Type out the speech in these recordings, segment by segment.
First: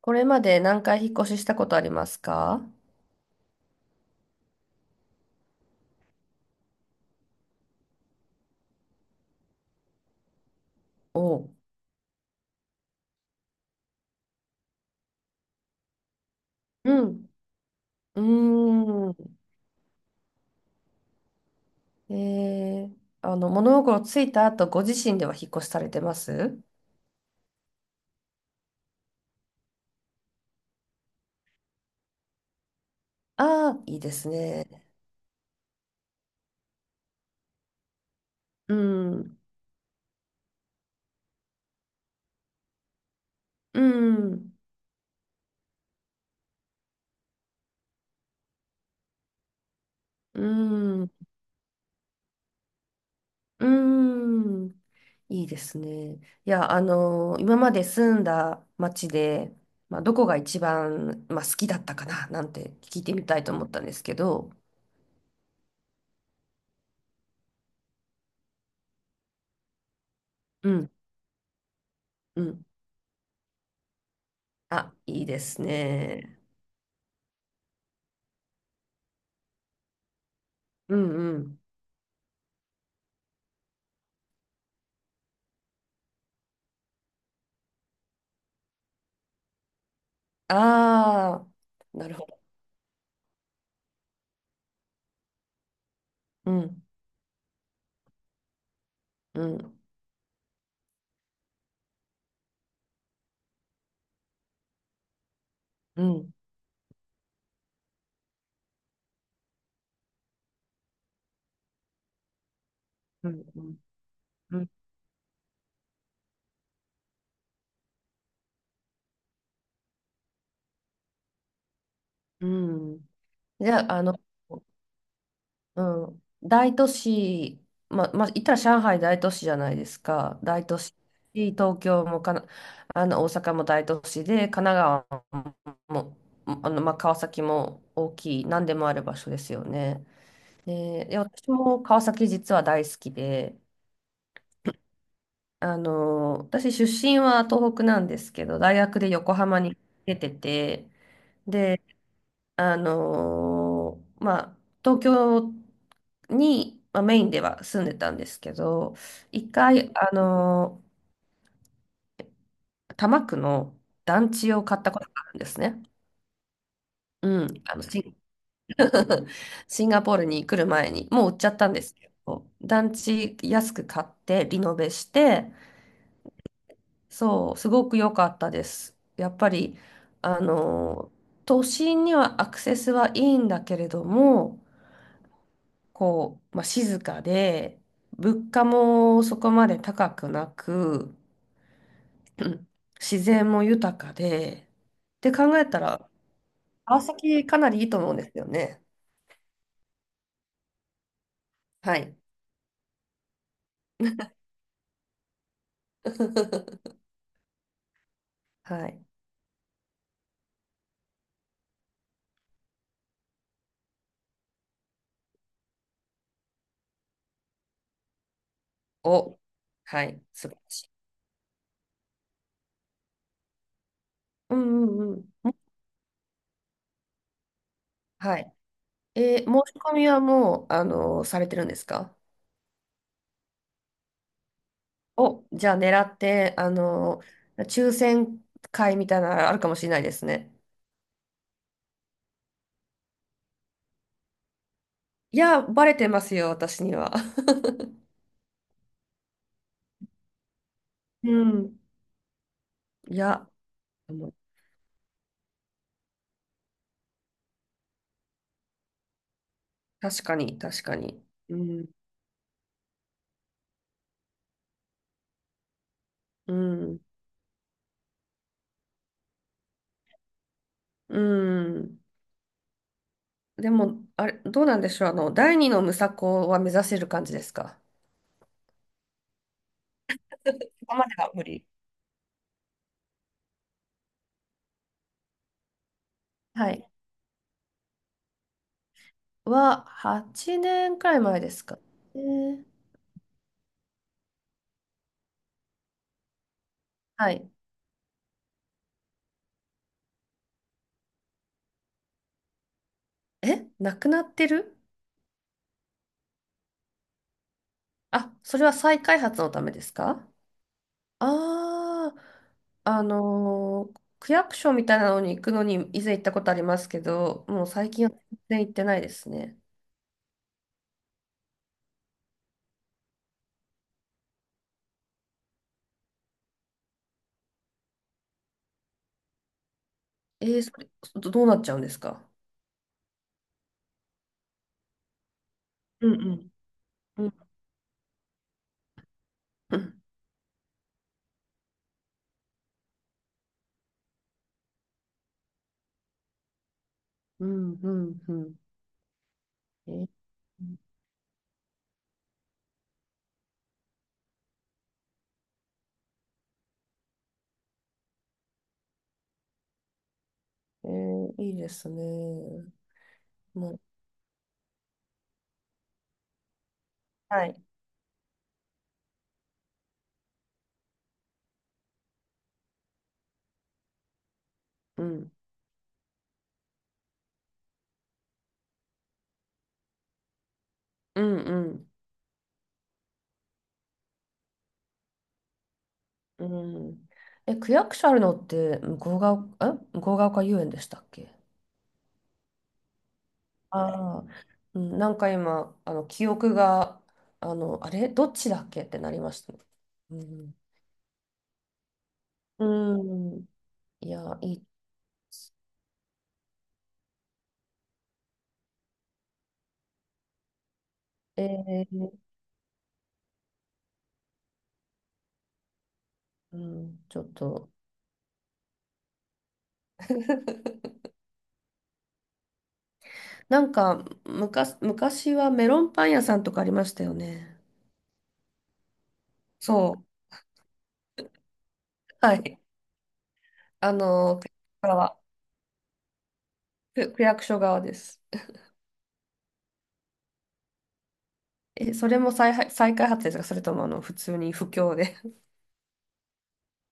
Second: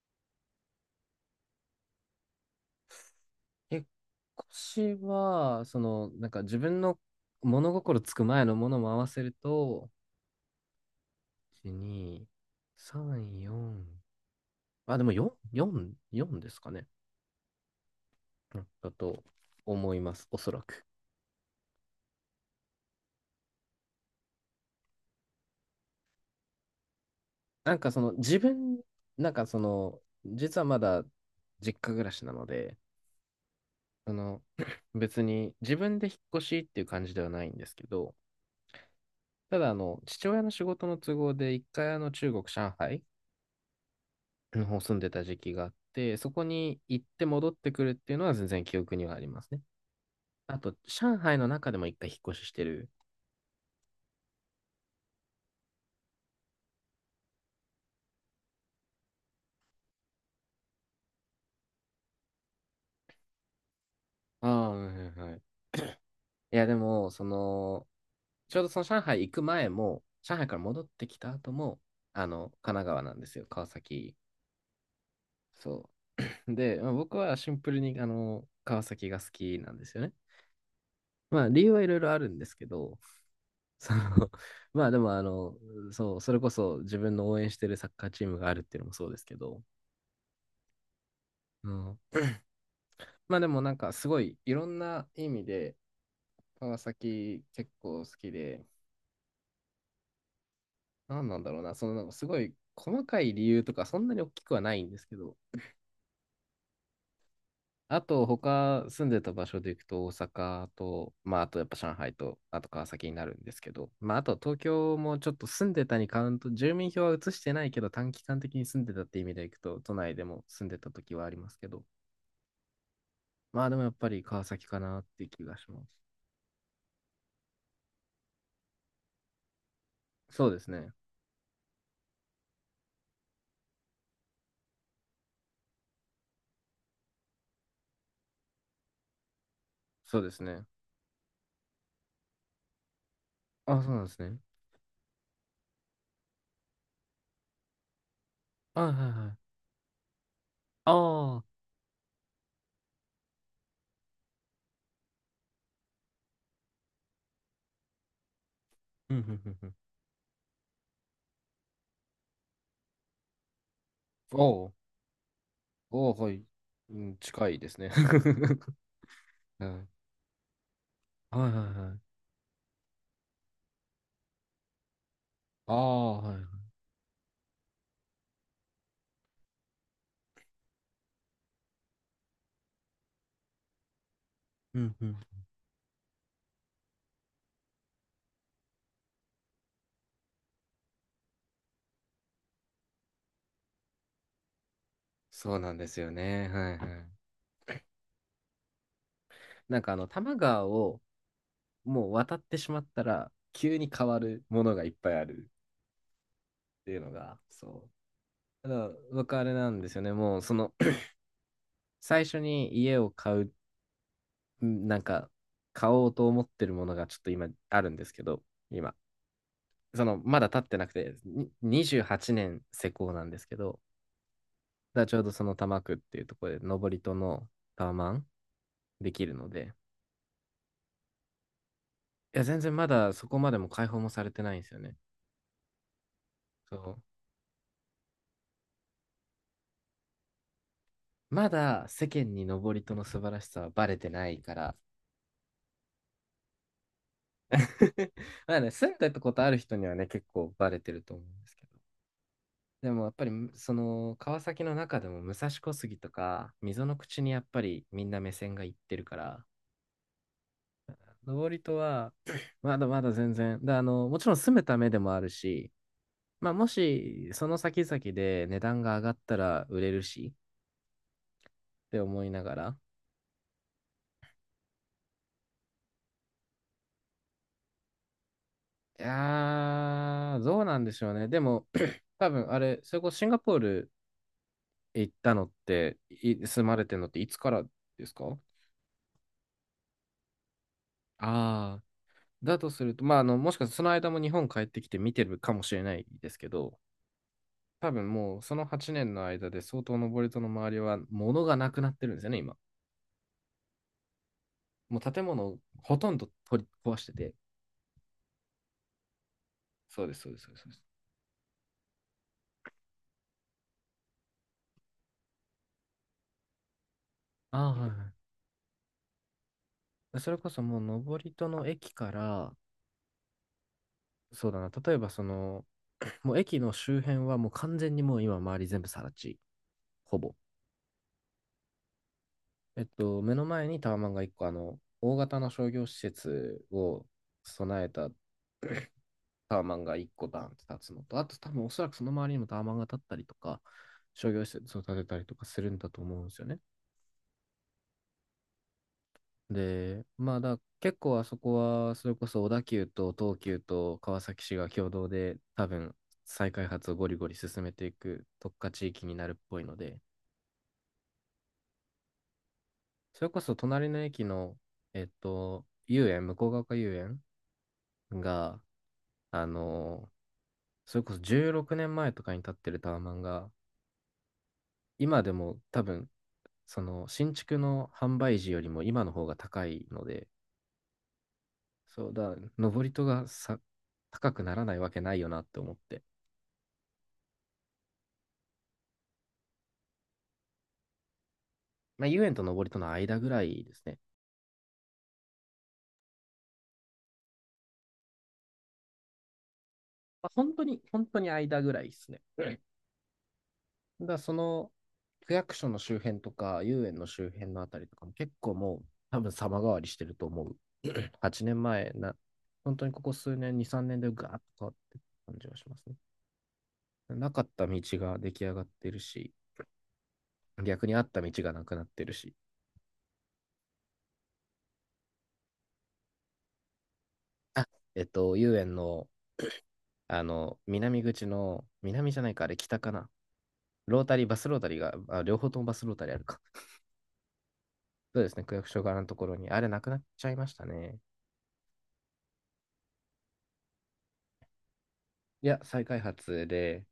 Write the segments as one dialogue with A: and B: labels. A: これまで何回引っ越ししたことありますか？
B: 引っ越しは、自分の物心つく前のものも合わせると、
A: おう。
B: 1、2、3、4。あ、でも4、4、4ですかね。
A: うん。う
B: うんだ
A: ー
B: と
A: ん。
B: 思います、おそらく。
A: えー、物心ついた後、ご自身では引っ越しされてます
B: なんかその自分、なんかその、実はまだ実家暮らしなので、
A: ああー、いい
B: あ
A: です
B: の、
A: ね。
B: 別に自分で引っ越しっていう感じではないんですけど、
A: うん。
B: ただ父親の仕事の都合で一回中国、上海
A: うん。
B: の方住んでた時期があって、そこに行って戻ってくるっていうのは全然記憶にはありますね。
A: う
B: あと、
A: ん。
B: 上海の中でも一回引っ越ししてる。
A: うん。いいですね。いや、あの、今まで住んだ町で、まあ、どこが一番、まあ、好きだったかななんて聞いてみたいと思ったんですけ
B: あ
A: ど。
B: あ、はいはいはい。いや、でも、ちょうどその上海行く前も、上海から
A: う
B: 戻っ
A: ん。
B: てきた後も、
A: う
B: 神
A: ん。
B: 奈川なんですよ、川崎。
A: あ、いいです
B: そう。
A: ね。
B: で、まあ僕はシンプルに、川崎が好きなんですよね。
A: うんう
B: まあ、
A: ん。
B: 理由はいろいろあるんですけど、その、まあでも、そう、それこそ自分の応援してるサッカーチームがあるっていうのもそうですけど、
A: ああ、
B: うん。
A: なるほど。
B: まあでもすごいいろんな意味で
A: う
B: 川
A: ん、
B: 崎結構好きで、
A: うん、
B: なんなんだろうな、すごい細かい理由とかそんなに大きくはないんですけど、
A: うん、
B: あと他住んでた場所で行くと大阪と、まああとやっぱ上海と、あと川崎にな
A: う
B: るん
A: ん、
B: です
A: う
B: け
A: ん。
B: ど、まああと
A: う
B: 東
A: ん
B: 京もちょっと住んでたにカウント、住民票は移してないけど短期間的に住んでたって意味で行くと、都内でも住んでた時はありますけど、
A: うん。
B: まあ
A: じ
B: で
A: ゃ
B: もやっ
A: あ、あ
B: ぱ
A: の、
B: り川崎かなって気がし
A: う
B: ます。
A: ん、大都市、言ったら上海大都市じゃないですか。
B: そうで
A: 大
B: す
A: 都
B: ね。
A: 市、東京もかな、あの、大阪も大都市で、神奈川も、あの、ま、川崎も大きい、何でもある場所ですよね。
B: そうですね。
A: で、で私も川崎実は大好きで、
B: あ、そうなんですね。
A: あの、私出身は東北なんですけど、大
B: はいは
A: 学で
B: いは
A: 横
B: い。
A: 浜に出てて、
B: ああ。
A: で、あの、まあ、東京に、まあ、メインでは住んでたんですけど、
B: うん、うん、う
A: 一
B: ん、うん。
A: 回、あの、多摩区の団地を
B: お
A: 買っ
B: う、
A: たことがあるんですね。
B: おう、はい。うん、
A: う
B: 近い
A: ん、
B: ですね。う
A: シ
B: ん、
A: ンガポールに来る前に、もう売っ
B: はい
A: ちゃ
B: はい
A: ったんです
B: は
A: け
B: い。
A: ど、団地安く買ってリノベして、
B: ああ、はいはい。
A: そう、すごく良かったです。やっぱり、あの、都心にはアクセスはいいんだけれども、
B: うん、うん。
A: こう、まあ、静かで、物価もそこまで高くなく、うん、自然も豊かで、って
B: そ
A: 考
B: う
A: え
B: なん
A: た
B: ですよ
A: ら、
B: ね。はいは
A: 川
B: い。
A: 崎かなりいいと思うんですよね。
B: 多摩川を
A: は
B: もう
A: い。
B: 渡ってしまったら、急に変わるものがいっぱいあるってい うのが、そう。た
A: は
B: だ、
A: い。
B: 僕あれなんですよね。もう、最初に家を買う、んなんか、買おうと思ってるものがちょっと今あるんですけど、今。
A: お、はい。
B: まだ
A: 素晴
B: 経
A: ら
B: って
A: し
B: な
A: い。
B: くて、に28年施工なんですけど、
A: うんう
B: だち
A: ん
B: ょうどそ
A: う
B: の
A: ん。
B: 多摩区っていうところで、登戸のタワマン
A: はい。
B: できる
A: えー、申
B: ので、
A: し込みはもう、あの、されてるんですか？
B: いや、全然まだそこまでも開放もされてないんですよね。
A: お、じゃあ狙って、あ
B: そう。
A: の、抽選会みたいなのあるかもしれないですね。
B: まだ世間に登戸の素晴らしさはバレてないから
A: いや、バレてますよ、私には。
B: まあね、住んでたことある人にはね、結構バレてると思う
A: う
B: んですけど。
A: ん。
B: でもやっ
A: い
B: ぱり、
A: や、もう
B: 川崎の中でも武蔵小杉とか、溝の口にやっぱりみんな目線がいってるから、
A: 確かに、確かに。う
B: 登戸
A: ん。
B: は、まだまだ全然。で、もちろん住むためでもあるし、ま
A: う
B: あ、も
A: ん。
B: し、その先々で値段が上がったら売れるし、
A: う
B: っ
A: ん。
B: て思いながら。
A: でも、あれ、どうなんでしょう。あの、第二のムサコは目指せる感じですか？
B: いやー、どうなん
A: そ
B: で
A: こ
B: し
A: ま
B: ょう
A: で
B: ね。
A: は
B: で
A: 無理。
B: も、多分、あれ、それこそシンガポール行ったのって、住
A: は
B: まれ
A: い。
B: てるのっていつからですか？
A: は、8年くらい前ですか。
B: ああ
A: え
B: ー、だ
A: ー
B: とすると、まあ、もしかしたらその間も日本帰ってきて見てるかもしれないですけど、
A: はい。
B: 多分もうその8年の間で相当登戸の周りは物がなくなってるんですよね、今。
A: え、なくなってる？
B: もう建物をほとんど取り壊してて。
A: あ、それは再開発のためです
B: そうです、
A: か？
B: そうです、そうですそうです。
A: ああ、あのー、区役所みたいなのに行くのに以前行ったことありますけど、
B: あ
A: もう
B: あ、はい
A: 最近は
B: は
A: 全然行ってないですね。
B: い。それこそもう登戸の駅から、そうだな、例えばもう駅の周辺はもう完全にもう今周り全部更地、ほぼ。
A: えー、それ、どうなっちゃうんですか？
B: えっと、目の前にタワマンが1個、大型の商業施
A: うんうん。
B: 設を
A: うん、
B: 備えたタワ マ
A: う
B: ンが
A: ん、
B: 1個だンって立つのと、あと多分おそらくその周りにもタワマンが立ったりとか、商業施設を建てたりとかするんだと思うんですよね。
A: うん、うん。え
B: で、
A: ー、
B: まあだ、結構あそこは、それこそ小田急と東急と川崎市が共同で、多分再開発をゴリゴリ進めていく特化地域になるっぽいので、
A: えーいいですね。
B: それこそ
A: もう、
B: 隣の駅の、えっと、遊園、向ヶ丘遊園
A: はい。
B: が、あのそれこそ16年前とかに建ってるタワマンが、
A: う
B: 今
A: ん、
B: でも多分、その新築の販売時よりも今の方が高いので、
A: うん、
B: そうだ、登り戸がさ、高くならないわけないよなって思って。
A: うん、うん。え、区役所あるのって、向ヶ丘遊園でしたっけ？
B: まあ、遊園と登戸の間ぐらいですね。
A: ああ、うん、なんか今、あの、記憶が、あの、あれどっちだっけってなりましたね。う
B: まあ、本
A: ん。
B: 当に、本当に間ぐらいですね。うん。
A: うん。
B: だ
A: い
B: からそ
A: や、いっ
B: の区役所の周辺とか、遊園の周辺のあたりとかも結構もう、多分様変わりしてると思う。8年
A: て、
B: 前な、本当にここ数年、2、3年でガーッと変わってる感じがしますね。
A: うん、ちょ
B: な
A: っ
B: かった
A: と。
B: 道が出来上がってるし、逆にあ った道がなくなってるし。
A: なんか、昔はメロンパン屋さんとかありましたよね。
B: あ、えっと、遊園の、
A: そう。
B: 南口の、南じゃない
A: は
B: か、あれ
A: い。
B: 北かな。
A: あ
B: ロータリー、バ
A: の、
B: スロータリーが、
A: 側、
B: あ両方ともバスロータリーあるか。
A: 区役所側で
B: そ
A: す。
B: うですね、区役所側のところに。あれ、なくなっちゃいましたね。
A: え、それも再開発ですか？それとも、あの、普通に不況で。
B: いや、再開発で、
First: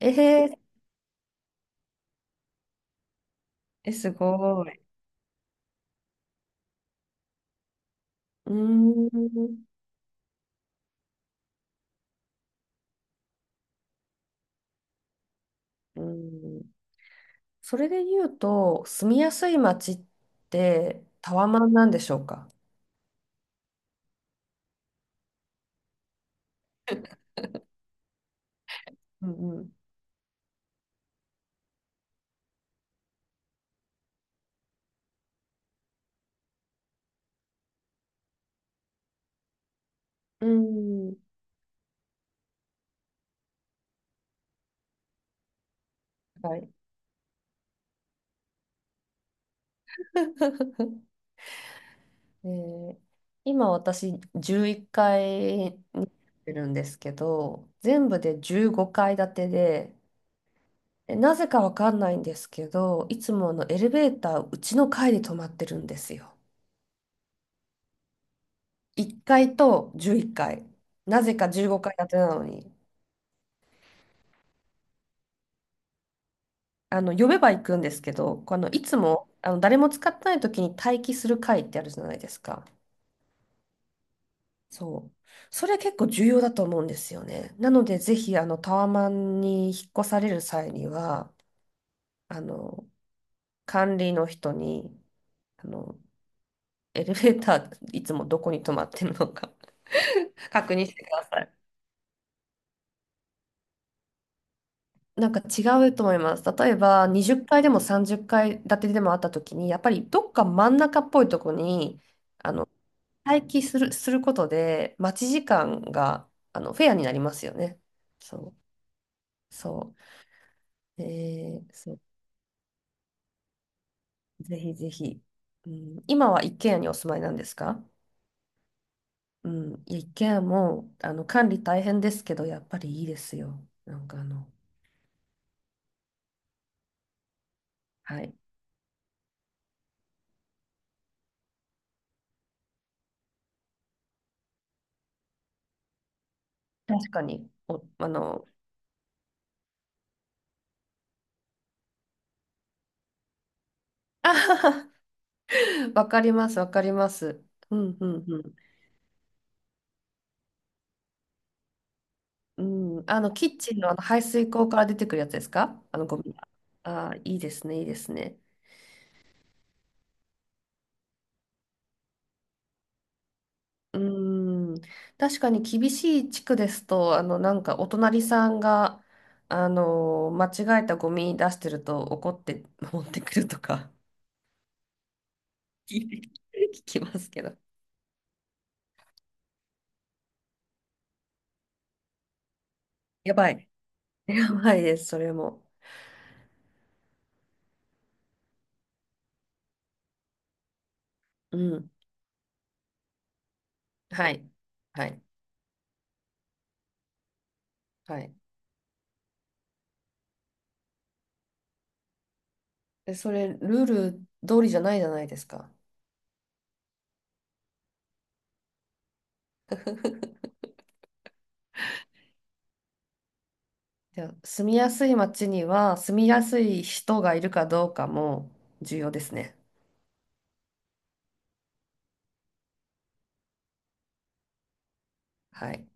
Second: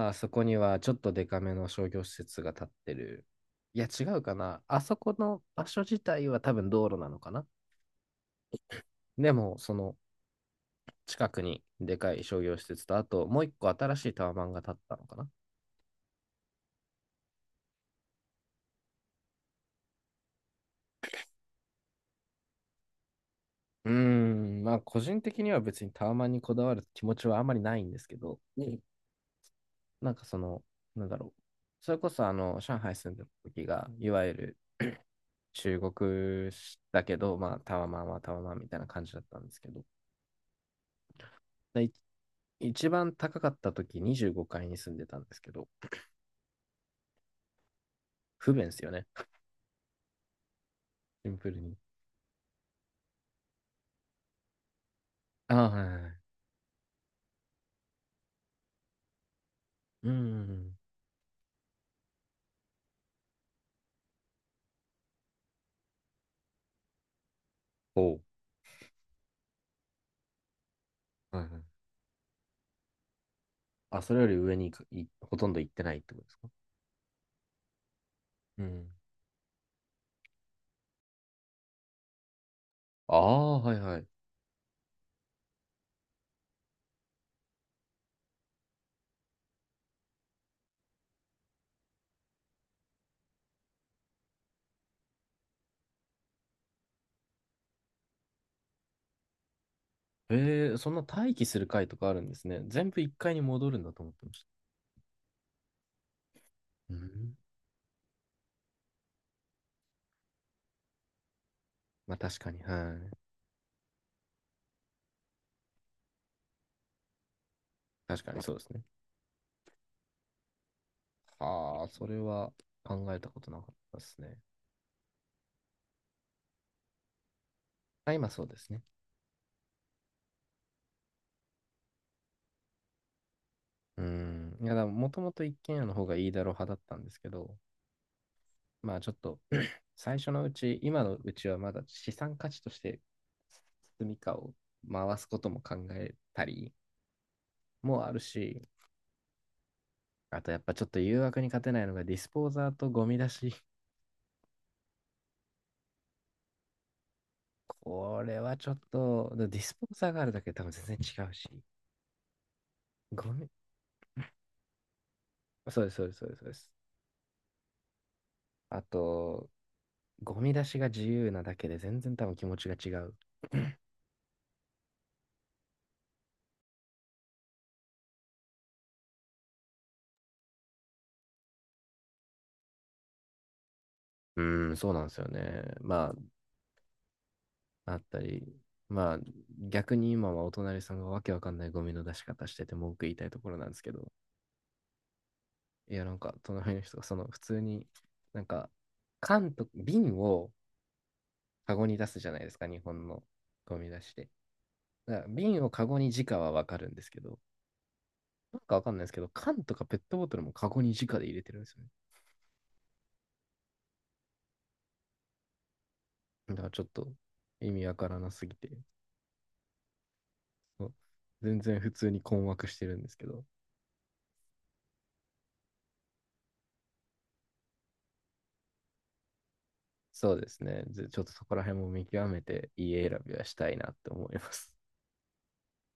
A: え
B: あそこに
A: ー、
B: はちょっとデカめの商業施設が建ってる。いや、
A: え、
B: 違
A: す
B: うかな。
A: ご
B: あ
A: い。
B: そこの場所自体は多分道路なのかな。
A: うー
B: で
A: ん。
B: も、
A: う
B: その近くにでかい商業施設と、あともう一個新しいタワマンが建ったのかな。
A: ーん、それで言うと、住みやすい街ってタワマンなんでしょうか？
B: うーん、まあ、個人的には別にタワマンにこだわる気持ちはあまりないんですけど、うん。
A: うん
B: なんかその、なんだろう。それこそ、上海住んでる時が、いわゆる中国だけど、まあ、タワマンはタワマンみたいな感じだったんですけど、
A: うん。うん。
B: でい一番高かった時25階に住んでたんですけど、
A: はい。
B: 不便ですよね。シンプルに。
A: で、今私11階
B: あ
A: い
B: あ、
A: っ
B: はいは
A: か
B: い
A: い
B: はい。
A: いるんですけど、全部で15階建てで、
B: うんうんうん。
A: なぜかわかんないんですけど、いつもあのエレベーターうちの階で止まってるんですよ。
B: おう。
A: 1階と11階。なぜ
B: はいは
A: か
B: い。
A: 15階建てなのに。
B: あ、それより上に行くほとんど行ってないってことですか？
A: あの、呼べば行くんですけど、こうあ
B: う
A: の、い
B: ん。
A: つも、あの、誰も使ってない時に待機する会ってあるじゃないですか。
B: ああ、はいはい。
A: そう。それ結構重要だと思うんですよね。なので、ぜひ、あの、タワマンに引っ越される際には、あの、管理の人に、あの、エレベーター、いつもどこに止まってるのか
B: え
A: 確
B: ー、
A: 認
B: そ
A: し
B: んな
A: てくだ
B: 待
A: さ
B: 機
A: い。
B: する階とかあるんですね。全部1階に戻るんだと思ってまし
A: なんか違うと思います。例え
B: た。う
A: ば、
B: ん。
A: 20階でも30階建てでもあった時に、やっぱりどっか真ん中っぽいとこに、
B: まあ確か
A: あ
B: に、
A: の、
B: はい。
A: 待機する、することで、待ち時間が、あの、フェアになりますよね。
B: 確か
A: そ
B: にそう
A: う、
B: ですね。
A: そう。えー、
B: ああ、
A: そう、
B: それは考えたことなかったですね。
A: ぜひぜひ。うん、今は一軒家にお住まいなんですか？
B: あ、今そうですね。
A: うん、いや一軒家も、あの、管理大変ですけど、やっぱりいいですよ。な
B: う
A: んかあの、
B: ん。いや、だもともと一軒家の方がいいだろう派だったんですけど、
A: はい。
B: まあちょっと、最初のうち、今のうちはまだ資産価値として住みかを回すことも考えたり
A: 確かに、お、
B: も
A: あ
B: ある
A: の、
B: し、あとやっぱちょっと誘惑に勝てないのがディスポーザーとゴミ出し。
A: あはは、わかります、わかります。うん、う
B: こ
A: ん、
B: れ
A: うん。
B: はちょっと、ディスポーザーがあるだけで多分全然違うし、
A: うん、あの、
B: ゴ
A: キ
B: ミ、
A: ッチンの、あの排水口から出てくるやつです
B: そ
A: か？
B: うです、
A: あ
B: そう
A: の、
B: です、
A: ゴ
B: そう
A: ミ
B: です。そう
A: が。
B: です。
A: ああ、いいですね、いいですね。
B: あと、ゴミ出しが自由なだけで全然多分気持ちが違う。
A: うーん、確かに厳しい地区ですと、あの、なんかお隣さんが、あの、間違えたゴミ出してると怒って 持ってくるとか
B: うーん、そうなんですよね。ま
A: 聞きますけど。
B: あ、あったり、まあ、逆に今はお隣さんがわけわかんないゴミの出し方してて文句言いたい
A: や
B: とこ
A: ば
B: ろな
A: い。
B: んですけど、
A: やばいです、それも。
B: いや、なんか、隣の人が、普通に、なんか、缶と、瓶を
A: う
B: カゴ
A: ん。
B: に出すじゃないですか、日本のゴミ出しで。
A: はい。は
B: だか
A: い。
B: ら瓶をカゴに直はわかるんですけど、
A: はい。
B: なんかわかんないですけど、缶とかペットボトルもカゴに直で入れてるんですよね。
A: で、それ、ルール通りじゃないじゃないですか。
B: だからちょっと意味わからなすぎて、そう全然普通に困惑してるんですけど。
A: じゃあ住みやすい街には、住みやすい人がいるかどうかも重要ですね。
B: そうですね。ずちょっとそこら辺も見極めて家選びはしたいなって思います。
A: はい。